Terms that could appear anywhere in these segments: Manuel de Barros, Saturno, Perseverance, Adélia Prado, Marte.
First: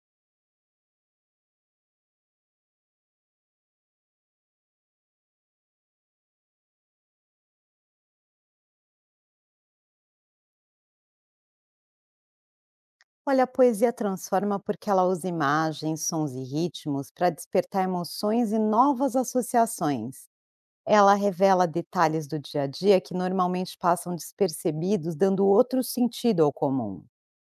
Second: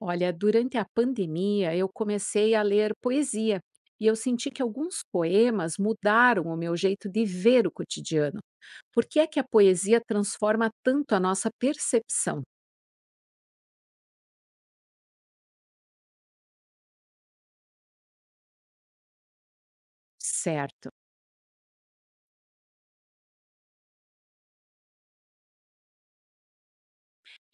Olha, durante a pandemia eu comecei a ler poesia e eu senti que alguns poemas mudaram o meu jeito de ver o cotidiano. Por que é que a poesia transforma tanto a nossa percepção? Olha, a poesia transforma porque ela usa imagens, sons e ritmos para despertar emoções e novas associações. Certo. Ela revela detalhes do dia a dia que normalmente passam despercebidos, dando outro sentido ao comum.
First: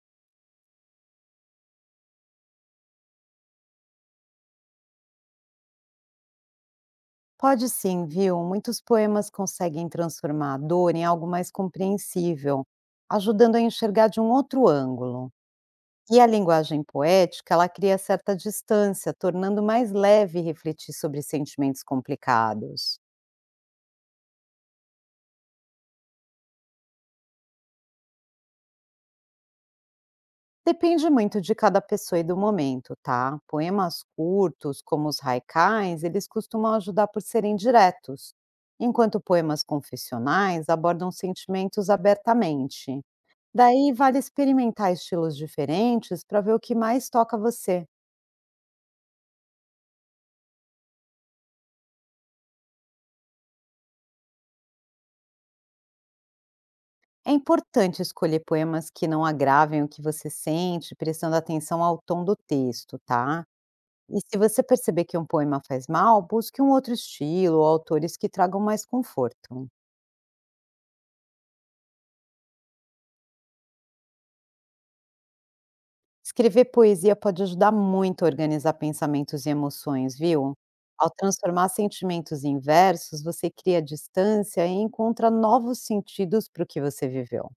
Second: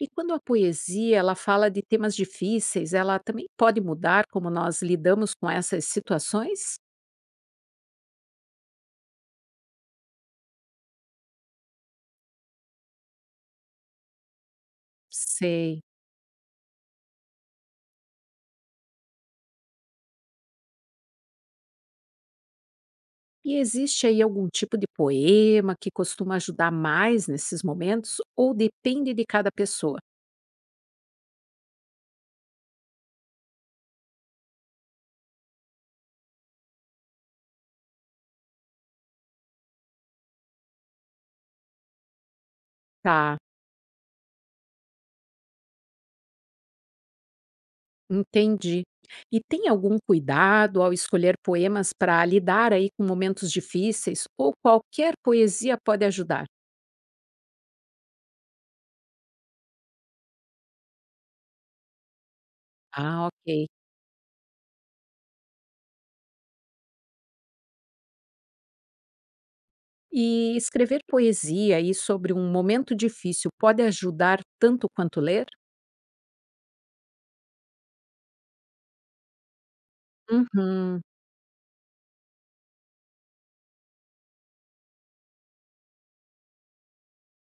E quando a poesia ela fala de temas difíceis, ela também pode mudar como nós lidamos com essas situações? Pode sim, viu? Muitos poemas conseguem transformar a dor em algo mais compreensível, ajudando a enxergar de um outro ângulo. Sei. E a linguagem poética, ela cria certa distância, tornando mais leve refletir sobre sentimentos complicados. E existe aí algum tipo de poema que costuma ajudar mais nesses momentos ou depende de cada pessoa? Depende muito de cada pessoa e do momento, tá? Poemas curtos, como os haikais, eles costumam ajudar por serem diretos, enquanto poemas confessionais abordam sentimentos abertamente. Tá. Daí vale experimentar estilos diferentes para ver o que mais toca você. Entendi. E tem algum cuidado ao escolher poemas para lidar aí com momentos difíceis ou qualquer poesia pode ajudar? É importante escolher poemas que não agravem o que você sente, prestando atenção ao tom do texto, Ah, tá? ok. E se você perceber que um poema faz mal, busque um outro estilo ou autores que tragam mais conforto. E escrever poesia aí sobre um momento difícil pode ajudar tanto quanto ler? Escrever poesia pode ajudar muito a organizar pensamentos e emoções, viu? Uhum. Ao transformar sentimentos em versos, você cria distância e encontra novos sentidos para o que você viveu.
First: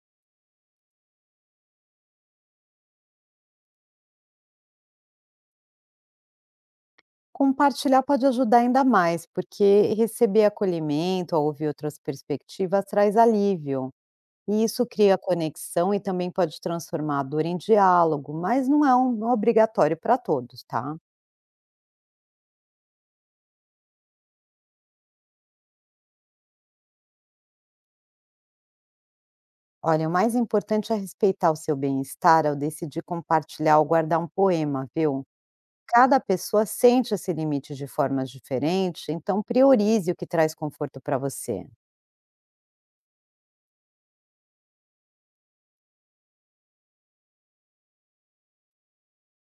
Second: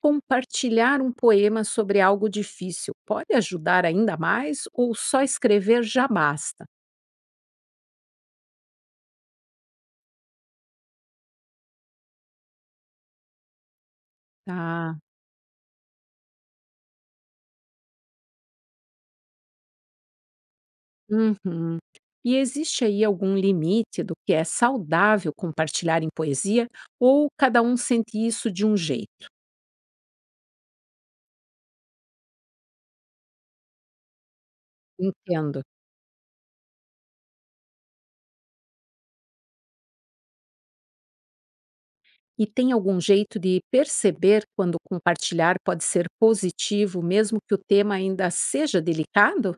Compartilhar um poema sobre algo difícil pode ajudar ainda mais ou só escrever já basta? Compartilhar pode ajudar ainda mais, porque receber acolhimento ao ouvir outras perspectivas traz alívio. E isso Tá. cria conexão e também pode transformar a dor em diálogo, mas não é um obrigatório para todos, tá? Uhum. E existe aí algum limite do que é saudável compartilhar em poesia ou cada um sente isso de um jeito? Olha, o mais importante é respeitar o seu bem-estar ao decidir compartilhar ou guardar um poema, viu? Entendo. Cada pessoa sente esse limite de formas diferentes, então priorize o que traz conforto para você. E tem algum jeito de perceber quando compartilhar pode ser positivo, mesmo que o tema ainda seja delicado?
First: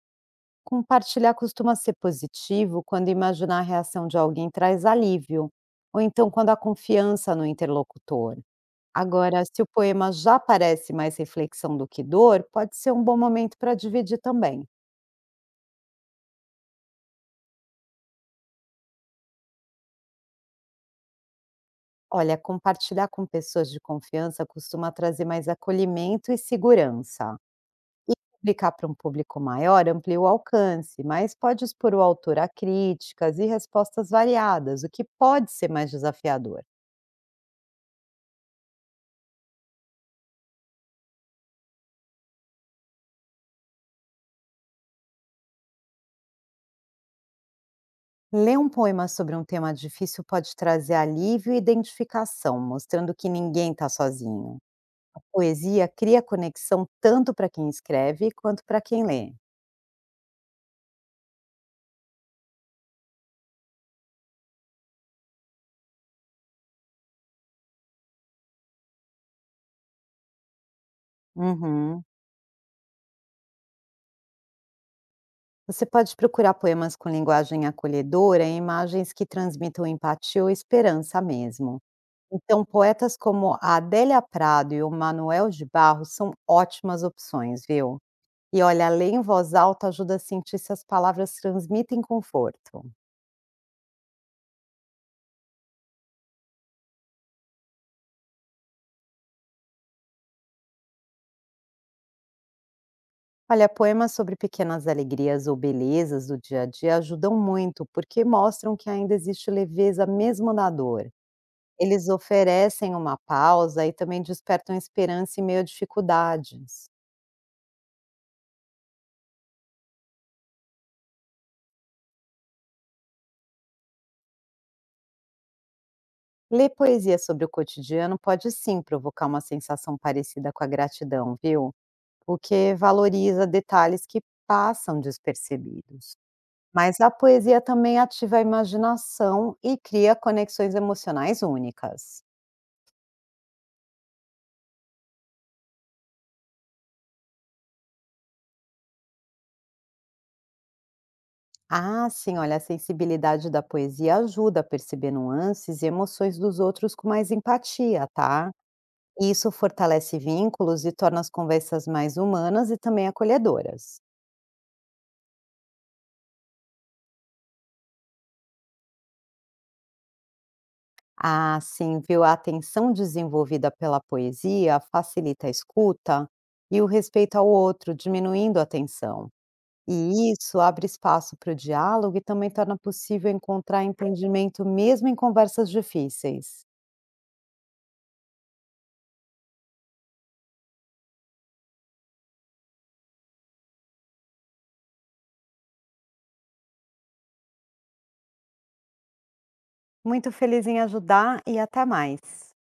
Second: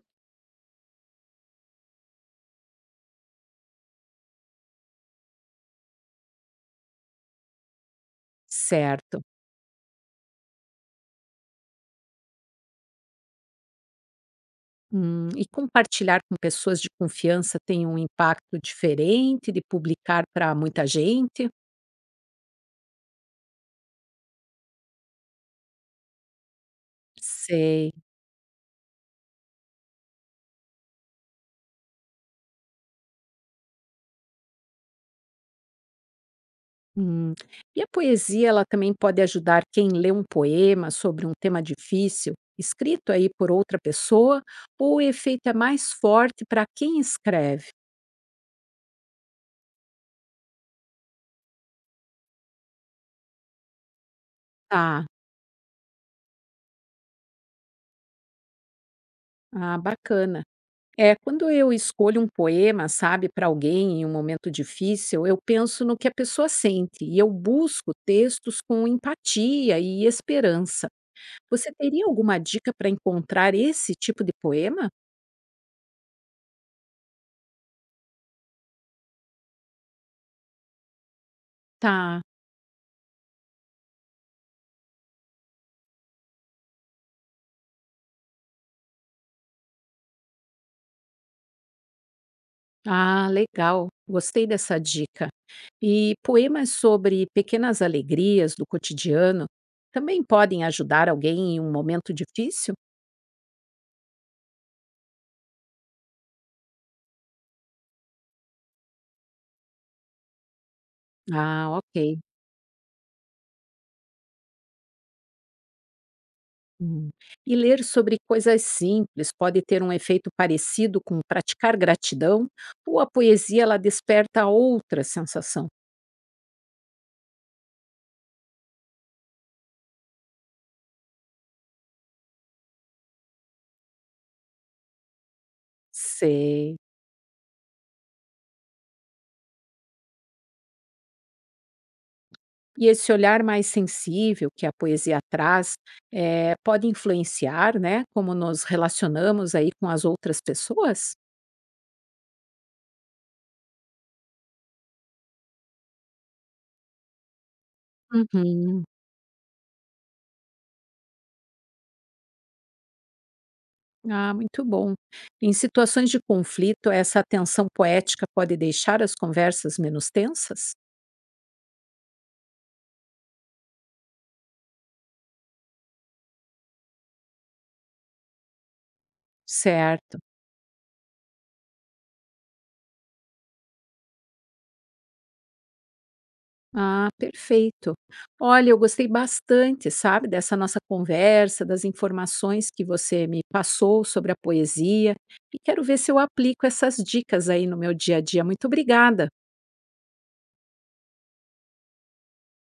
Compartilhar costuma ser positivo quando imaginar a reação de alguém traz alívio, ou então quando há confiança no interlocutor. Certo. Agora, se o poema já parece mais reflexão do que dor, pode ser um bom momento para dividir também. E compartilhar com pessoas de confiança tem um impacto diferente de publicar para muita gente? Olha, compartilhar com pessoas de confiança costuma trazer mais acolhimento e segurança. Sei. E publicar para um público maior amplia o alcance, mas pode expor o autor a críticas e respostas variadas, o que pode ser mais desafiador. Hum. E a poesia, ela também pode ajudar quem lê um poema sobre um tema difícil, escrito aí por outra pessoa, ou o efeito é mais forte para quem escreve? Ler um poema sobre um tema difícil pode trazer alívio e identificação, mostrando que ninguém está sozinho. Tá, A poesia cria conexão tanto para quem escreve quanto para quem lê. ah, bacana. É, quando eu escolho um poema, sabe, para alguém em um momento difícil, eu penso no que a pessoa sente e eu busco textos com empatia e esperança. Você Uhum. teria alguma dica para encontrar esse tipo de poema? Você pode procurar poemas com linguagem acolhedora e imagens que transmitam empatia ou esperança mesmo. Tá. Então, poetas como a Adélia Prado e o Manuel de Barros são ótimas opções, viu? E olha, ler em voz alta ajuda a sentir se as palavras transmitem conforto. Ah, legal. Gostei dessa dica. E poemas sobre pequenas alegrias do cotidiano também podem ajudar alguém em um momento difícil? Olha, poemas sobre pequenas alegrias ou belezas do dia a dia ajudam muito, porque mostram que ainda existe leveza mesmo na dor. Ah, Eles ok. oferecem uma pausa e também despertam esperança em meio a dificuldades. Hum. E ler sobre coisas simples pode ter um efeito parecido com praticar gratidão, ou a poesia ela desperta outra sensação? Ler poesia sobre o cotidiano pode sim provocar uma sensação parecida com a gratidão, viu? Porque valoriza detalhes que passam despercebidos. Sei. Mas a poesia também ativa a imaginação e cria conexões emocionais únicas. E esse olhar mais sensível que a poesia traz pode influenciar, né, como nos relacionamos aí com as outras pessoas? Ah, sim, olha, a sensibilidade da poesia ajuda a perceber nuances e emoções dos outros com mais empatia, tá? Uhum. E isso fortalece vínculos e torna as conversas mais humanas e também acolhedoras. Ah, muito bom. Em situações de conflito, essa tensão poética pode deixar as conversas menos tensas? Ah, sim, viu? A atenção desenvolvida pela poesia facilita a escuta e o respeito ao outro, diminuindo a tensão. Certo. E isso abre espaço para o diálogo e também torna possível encontrar entendimento mesmo em conversas difíceis. Ah, perfeito. Olha, eu gostei bastante, sabe, dessa nossa conversa, das informações que você me passou sobre a poesia e quero ver se eu aplico essas dicas aí no meu dia a dia. Muito obrigada. Muito feliz em ajudar e até mais.